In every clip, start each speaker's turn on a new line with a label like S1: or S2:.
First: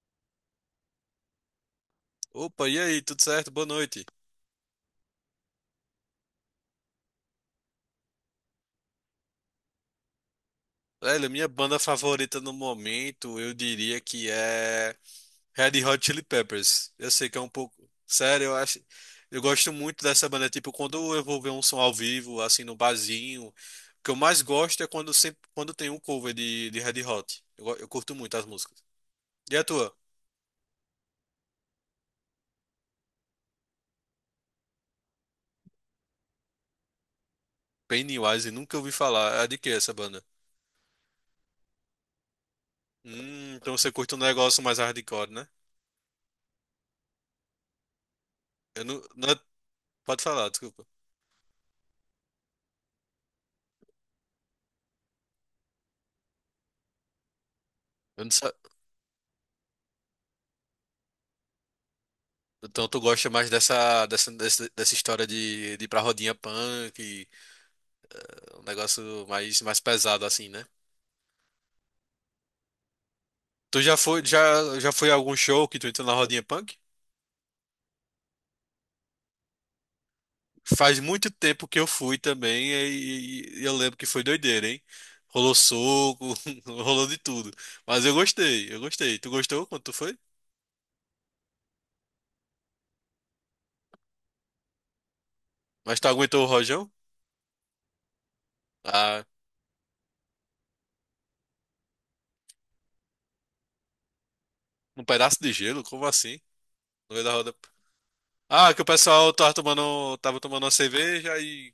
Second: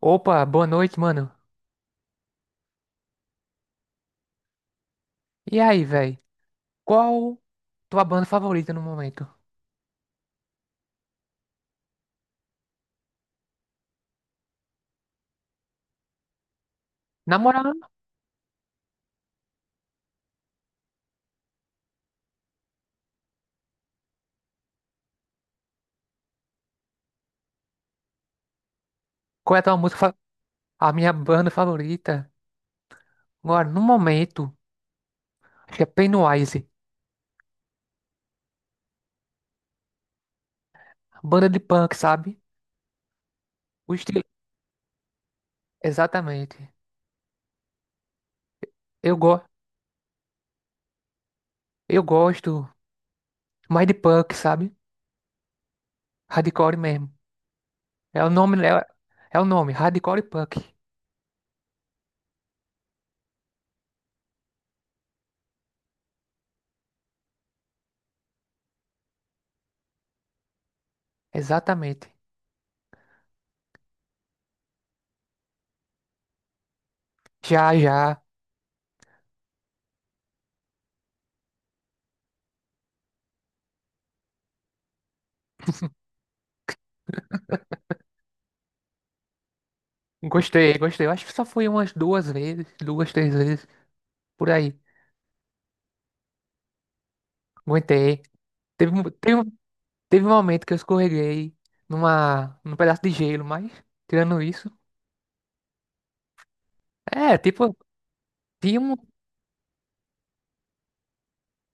S1: Opa, boa noite, mano.
S2: Opa, e aí, tudo certo? Boa noite.
S1: E aí, velho? Qual tua banda favorita no momento?
S2: Velho, minha banda favorita no momento, eu diria que é Red Hot Chili Peppers. Eu sei que
S1: Na
S2: é um
S1: moral,
S2: pouco. Sério, eu acho. Eu gosto muito dessa banda. Tipo, quando eu vou ver um som ao vivo, assim, no barzinho, o que eu mais gosto é quando, sempre, quando tem um cover de Red Hot. Eu curto muito as músicas. E
S1: qual é
S2: a
S1: a tua
S2: tua?
S1: música? A minha banda favorita, agora, no momento, acho que é Pennywise.
S2: Pennywise, nunca ouvi falar. É de que essa banda?
S1: Banda de punk, sabe?
S2: Então você
S1: O
S2: curte um
S1: estilo.
S2: negócio mais hardcore, né?
S1: Exatamente.
S2: Eu não.
S1: Eu,
S2: É,
S1: go...
S2: pode falar, desculpa.
S1: Eu gosto mais de punk, sabe? Hardcore mesmo.
S2: Eu
S1: É
S2: não
S1: o
S2: sei.
S1: nome, é, É o nome, Hardcore Punk.
S2: Então tu gosta mais dessa história de ir pra rodinha punk, e um negócio mais pesado assim, né?
S1: Exatamente.
S2: Tu já foi, já foi a algum show que tu entrou na rodinha punk?
S1: Já, já.
S2: Faz muito tempo que eu fui também e eu lembro que foi doideira, hein? Rolou soco, rolou de tudo. Mas eu gostei, eu gostei. Tu gostou quando tu foi?
S1: Gostei, gostei. Eu acho que só fui umas duas vezes, duas, três vezes, por aí.
S2: Mas tu aguentou o rojão?
S1: Aguentei. Teve, um-
S2: Ah,
S1: teve, um- Teve um momento que eu escorreguei num pedaço de gelo, mas tirando isso,
S2: um pedaço de gelo? Como assim? No meio da
S1: é,
S2: roda.
S1: tipo,
S2: Ah,
S1: tinha
S2: que o
S1: um,
S2: pessoal tava tomando uma cerveja. e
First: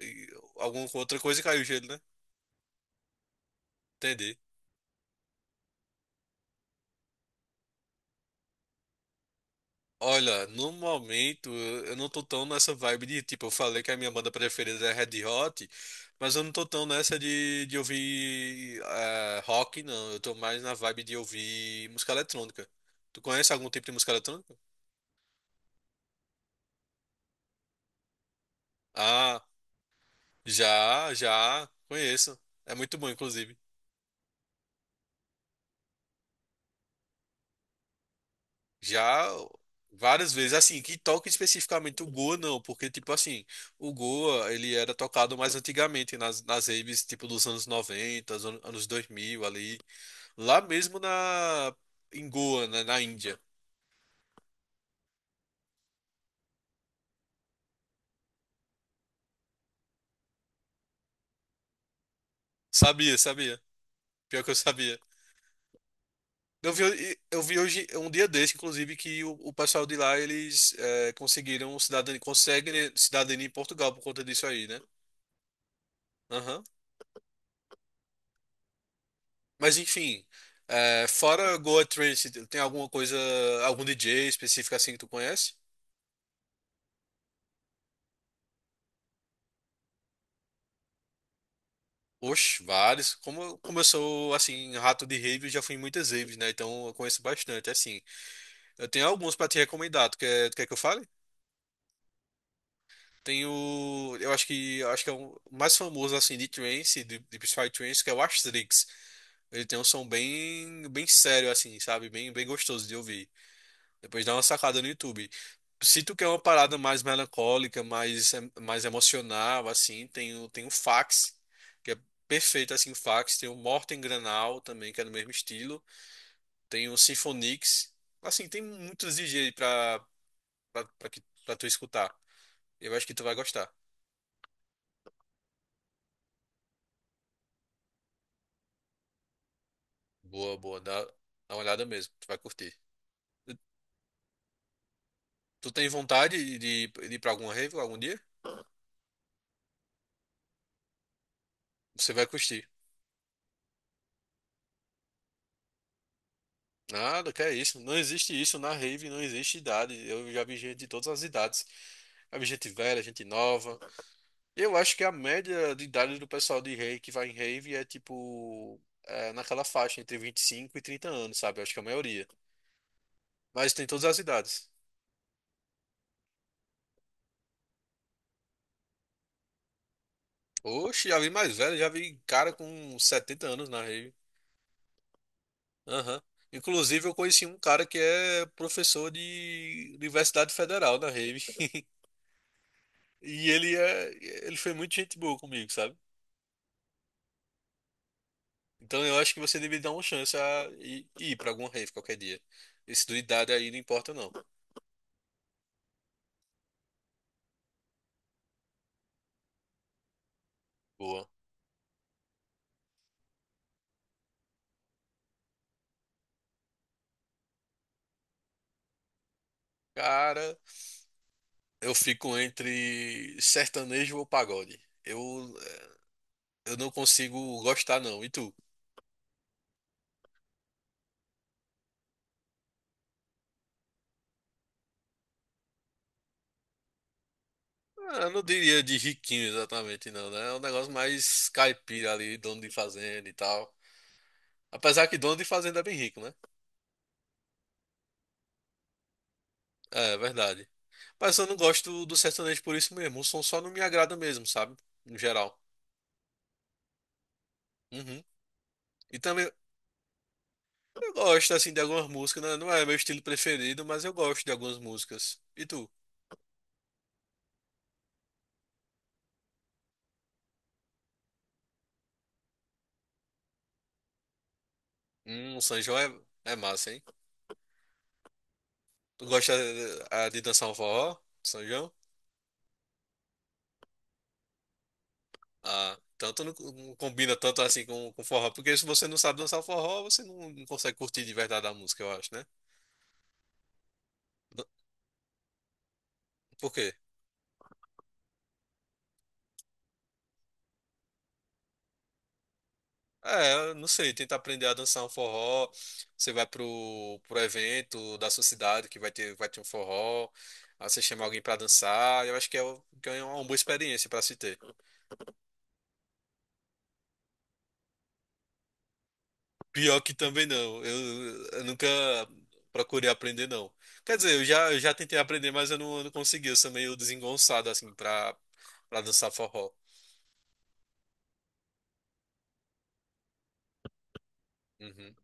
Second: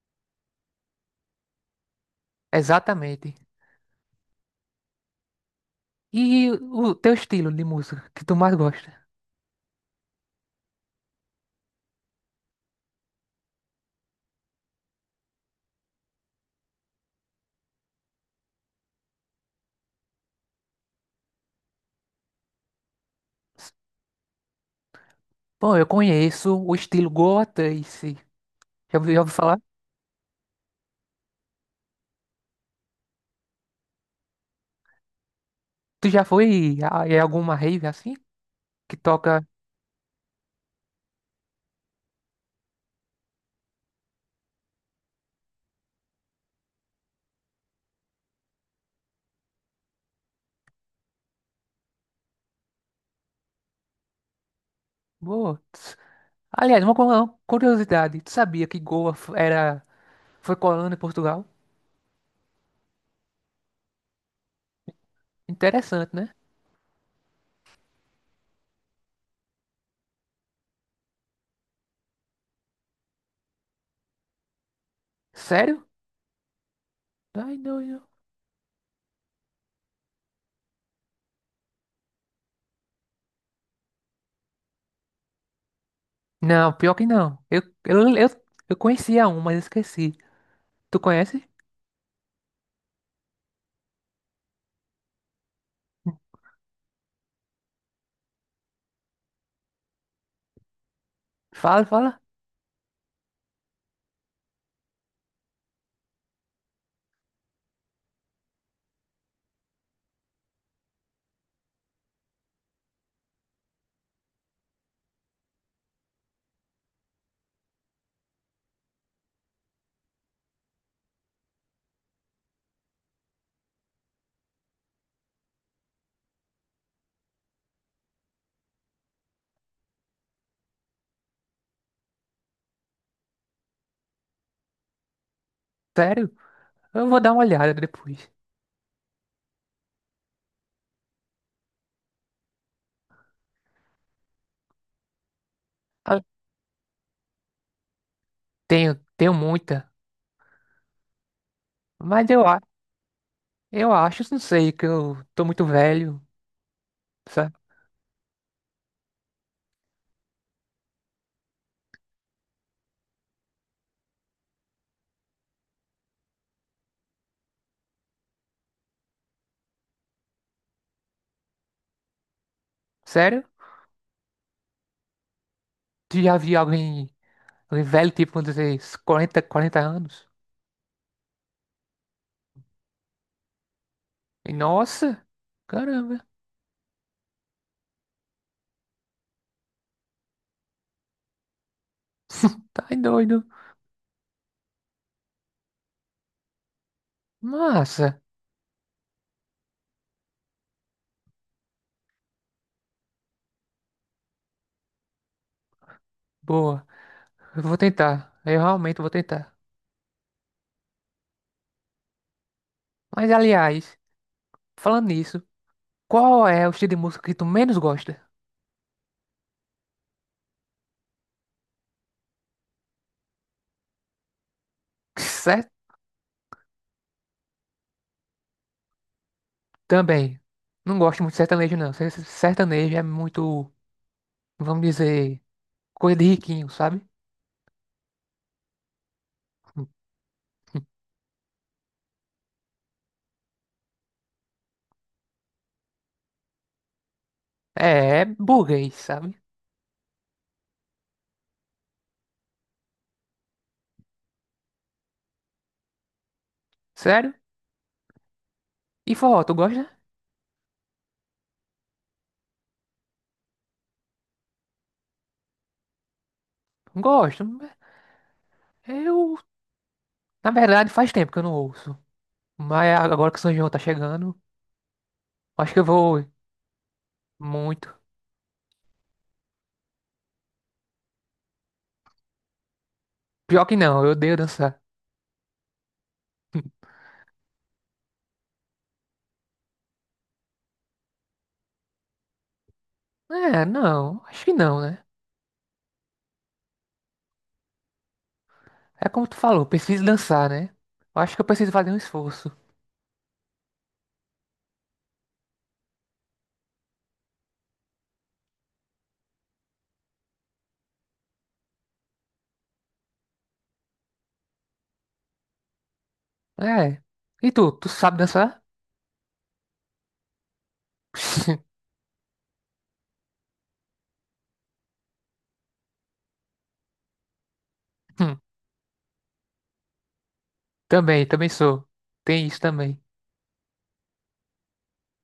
S2: E alguma outra coisa e caiu o gelo, né?
S1: exatamente.
S2: Entendi.
S1: E o teu estilo de música que tu mais gosta?
S2: Olha, no momento eu não tô tão nessa vibe de, tipo, eu falei que a minha banda preferida é Red Hot, mas eu não tô tão nessa de ouvir rock, não. Eu tô mais na vibe de ouvir música eletrônica. Tu conhece algum tipo de música eletrônica?
S1: Bom, eu conheço o estilo Goa Trance. Já ouvi
S2: Ah,
S1: falar?
S2: já, já, conheço. É muito bom, inclusive.
S1: Tu já em alguma rave assim? Que
S2: Já
S1: toca.
S2: várias vezes, assim, que toque especificamente o Goa, não, porque, tipo assim, o Goa, ele era tocado mais antigamente, nas raves, tipo, dos anos 90, anos 2000, ali, lá mesmo na, em Goa, né, na Índia.
S1: Boa. Tss. Aliás, uma curiosidade. Tu sabia que Goa foi colônia de Portugal?
S2: Sabia, sabia, pior que eu sabia.
S1: Interessante, né?
S2: Eu vi hoje, um dia desse, inclusive, que o pessoal de lá, eles conseguiram cidadania, conseguem cidadania em Portugal por conta disso aí, né?
S1: Sério?
S2: Aham.
S1: Ai, não.
S2: Mas enfim, é, fora Goa Trance, tem alguma coisa, algum DJ específico assim que tu conhece?
S1: Não, pior que não. Eu conhecia um, mas esqueci. Tu conhece?
S2: Oxe, vários. Como eu sou, assim, rato de rave, eu já fui em muitas raves, né? Então eu conheço bastante, assim. Eu tenho alguns pra te recomendar. Tu quer que eu fale?
S1: Fala, fala.
S2: Tem o... eu acho que é o mais famoso, assim, de trance, de psytrance, que é o Astrix. Ele tem um som bem, bem sério, assim, sabe? Bem, bem gostoso de ouvir. Depois dá uma sacada no YouTube. Se tu quer uma parada mais melancólica, mais emocional, assim, tem o, tem o Fax, que é perfeito, assim, o Fax. Tem o Morten Granal também, que é do mesmo estilo. Tem o Symphonix. Assim, tem muitos DJs aí pra, pra, pra tu escutar. Eu acho que tu vai gostar.
S1: Sério? Eu vou dar uma olhada depois.
S2: Boa, boa. Dá, dá uma olhada mesmo. Tu vai curtir. Tu tem
S1: Ah,
S2: vontade de ir pra alguma rave algum dia?
S1: tenho, tenho muita.
S2: Você vai
S1: Mas eu, a-
S2: curtir.
S1: eu acho, não sei, que eu tô muito velho.
S2: Nada, que é
S1: Sa-
S2: isso. Não existe isso na rave, não existe idade. Eu já vi gente de todas as idades. Já vi gente velha, gente nova. Eu acho que a média de idade do pessoal de rave que vai em rave é naquela faixa entre 25 e 30 anos, sabe? Eu acho que é a maioria.
S1: Sério?
S2: Mas tem todas as idades.
S1: Tu já viu alguém, alguém velho, tipo, vamos dizer, uns quarenta 40 anos?
S2: Oxe, já vi mais velho, já vi cara com 70 anos na rave.
S1: E, nossa!
S2: Aham.
S1: Caramba!
S2: Inclusive, eu conheci um cara que é professor de Universidade Federal na rave.
S1: Tá doido.
S2: E ele é, ele foi muito gente boa comigo, sabe?
S1: Massa.
S2: Então eu acho que você deveria dar uma chance a ir, ir para alguma rave qualquer dia. Esse do idade aí não importa não.
S1: Boa. Eu vou tentar. Eu realmente vou tentar.
S2: Boa.
S1: Mas, aliás, falando nisso. Qual é o estilo de música que tu menos gosta?
S2: Cara, eu fico entre sertanejo ou pagode.
S1: Certo?
S2: Eu não consigo gostar não. E tu?
S1: Também. Não gosto muito de sertanejo, não. Sertanejo é muito, vamos dizer, coisa de riquinho, sabe?
S2: Ah, eu não diria de riquinho exatamente não, né? É um negócio mais caipira ali, dono de fazenda e tal. Apesar que dono de fazenda é bem rico, né?
S1: É, é burguês, sabe?
S2: É, é verdade. Mas eu não gosto do sertanejo por isso mesmo. O som só não me agrada mesmo, sabe? No geral.
S1: Sério?
S2: Uhum.
S1: E
S2: E
S1: forró,
S2: também
S1: tu gosta?
S2: eu gosto, assim, de algumas músicas, né? Não é meu estilo preferido, mas eu gosto de algumas músicas. E tu?
S1: Gosto. Eu, na verdade, faz tempo que eu não ouço. Mas agora que o São João tá chegando,
S2: O
S1: acho que
S2: São
S1: eu
S2: João
S1: vou
S2: é, é massa, hein?
S1: muito.
S2: Tu gosta dançar um forró, São João?
S1: Pior que não, eu odeio dançar.
S2: Ah, então tu não, não combina tanto assim com forró, porque se você não sabe dançar forró, você não, não consegue curtir de verdade a música, eu acho, né?
S1: É, não, acho que
S2: N-
S1: não, né?
S2: Por quê?
S1: É como tu falou, preciso dançar, né? Eu acho que eu preciso fazer um esforço.
S2: É, eu não sei, tenta aprender a dançar um forró, você vai pro, pro evento da sua cidade que vai ter um forró, aí você chama alguém pra dançar, eu acho que que é uma boa experiência pra se ter.
S1: É. E tu sabe dançar?
S2: Pior que também não. Eu nunca procurei aprender, não. Quer dizer, eu já tentei aprender, mas eu não consegui. Eu sou meio desengonçado, assim,
S1: Hum,
S2: pra dançar forró.
S1: também, também sou. Tem isso também.
S2: Uhum.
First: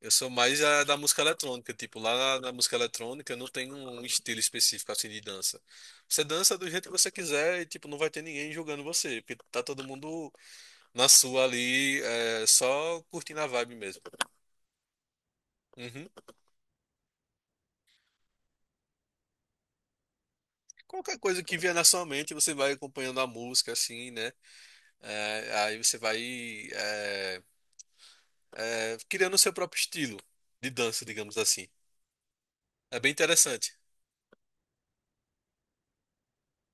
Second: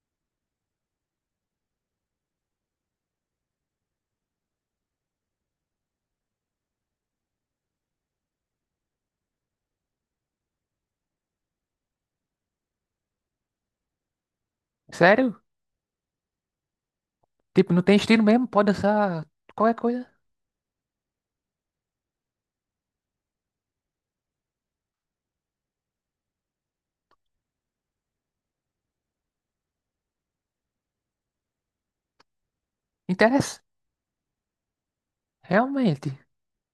S2: Eu sou mais da música eletrônica. Tipo, lá na, na música eletrônica eu não tenho um estilo específico, assim, de dança. Você dança do jeito que você quiser e, tipo, não vai ter ninguém julgando você. Porque tá todo mundo na sua ali, é, só curtindo a vibe mesmo.
S1: Sério?
S2: Uhum.
S1: Tipo, não tem estilo mesmo? Pode dançar qualquer coisa.
S2: Qualquer coisa que vier na sua mente, você vai acompanhando a música, assim, né? É, aí você vai é, criando o seu próprio estilo de dança, digamos assim. É bem
S1: Interessa?
S2: interessante.
S1: Realmente.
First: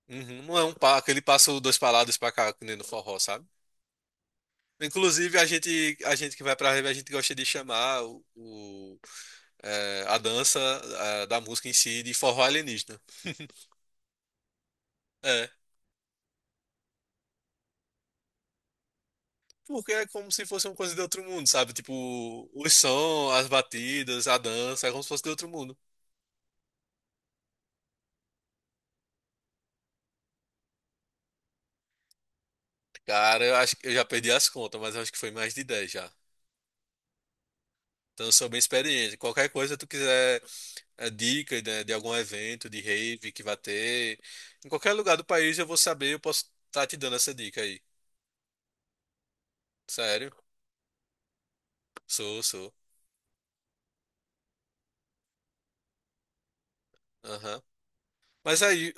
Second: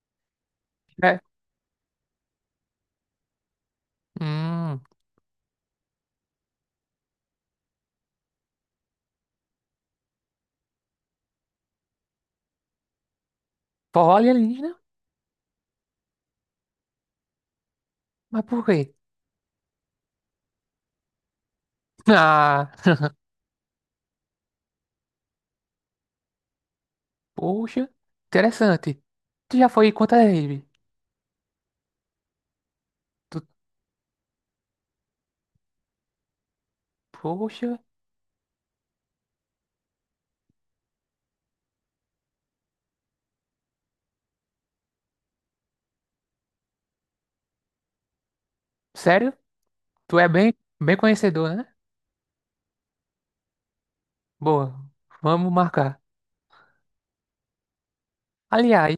S2: Uhum, não é um aquele
S1: É.
S2: passo dois para lá, dois para cá, que nem no forró, sabe?
S1: Hum.
S2: Inclusive, a gente que vai pra rave, a gente gosta de chamar a dança da música em si de forró alienígena.
S1: Forró alienígena?
S2: É,
S1: Mas por quê?
S2: porque é como se fosse uma coisa de outro mundo, sabe? Tipo,
S1: Ah,
S2: os sons, as batidas, a dança, é como se fosse de outro mundo.
S1: poxa. Interessante. Tu já foi quantas vezes? Tu,
S2: Cara, eu acho que eu já perdi as contas, mas eu acho que foi mais de 10 já.
S1: poxa.
S2: Então, eu sou bem experiente. Qualquer coisa tu quiser dica né, de algum evento, de rave que vai ter, em qualquer lugar do país eu vou saber, eu posso estar te dando essa dica aí.
S1: Sério? Tu é
S2: Sério?
S1: bem, bem conhecedor, né?
S2: Sou, sou.
S1: Boa. Vamos marcar.
S2: Aham. Mas aí,
S1: Aliás,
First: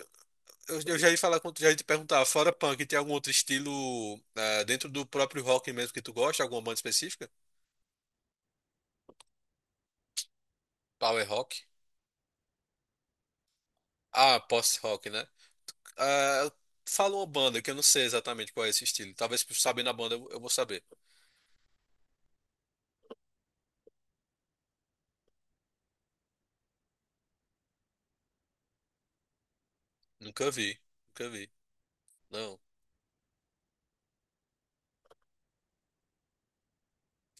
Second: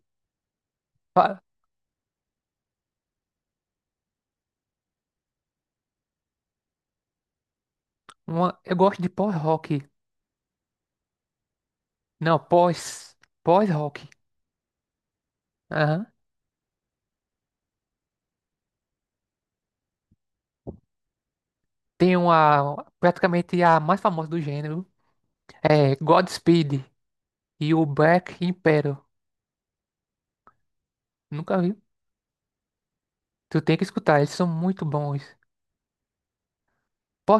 S2: eu já ia falar
S1: fa-
S2: com, já ia te perguntar, fora punk, tem algum outro estilo dentro do próprio rock mesmo que tu gosta? Alguma banda específica?
S1: eu gosto de pós-rock.
S2: Power rock?
S1: Não, pós. Pós-rock.
S2: Ah, post-rock, né?
S1: Aham.
S2: Ah, fala uma banda que eu não sei exatamente qual é esse estilo. Talvez sabendo a banda eu vou saber.
S1: Tem uma, praticamente a mais famosa do gênero, é Godspeed e o Black Emperor.
S2: Nunca vi, nunca vi.
S1: Nunca vi.
S2: Não.
S1: Tu tem que escutar, eles são muito bons.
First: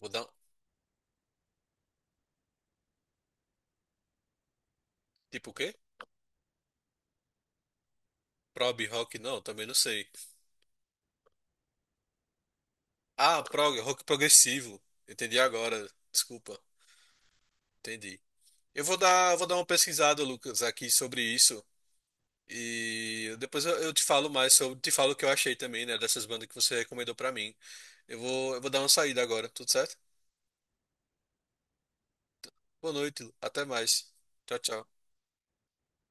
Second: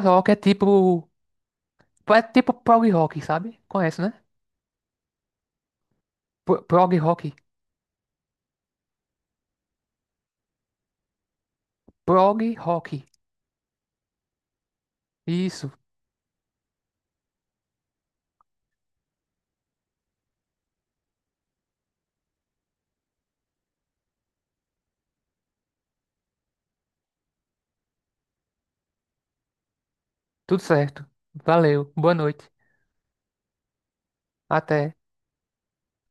S2: Vou dar um
S1: é tipo, é tipo prog rock, sabe? Conhece, né?
S2: tipo o quê?
S1: Prog rock.
S2: Prog rock? Não, também não sei.
S1: Prog rock.
S2: Ah, prog, rock progressivo. Entendi
S1: Isso.
S2: agora. Desculpa. Entendi. Eu vou dar uma pesquisada, Lucas, aqui sobre isso. E depois eu te falo mais sobre, te falo o que eu achei também, né, dessas bandas que você recomendou pra mim. Eu vou dar uma saída agora, tudo certo?
S1: Tudo certo. Valeu. Boa noite.
S2: Boa noite, até mais. Tchau, tchau.
S1: Até.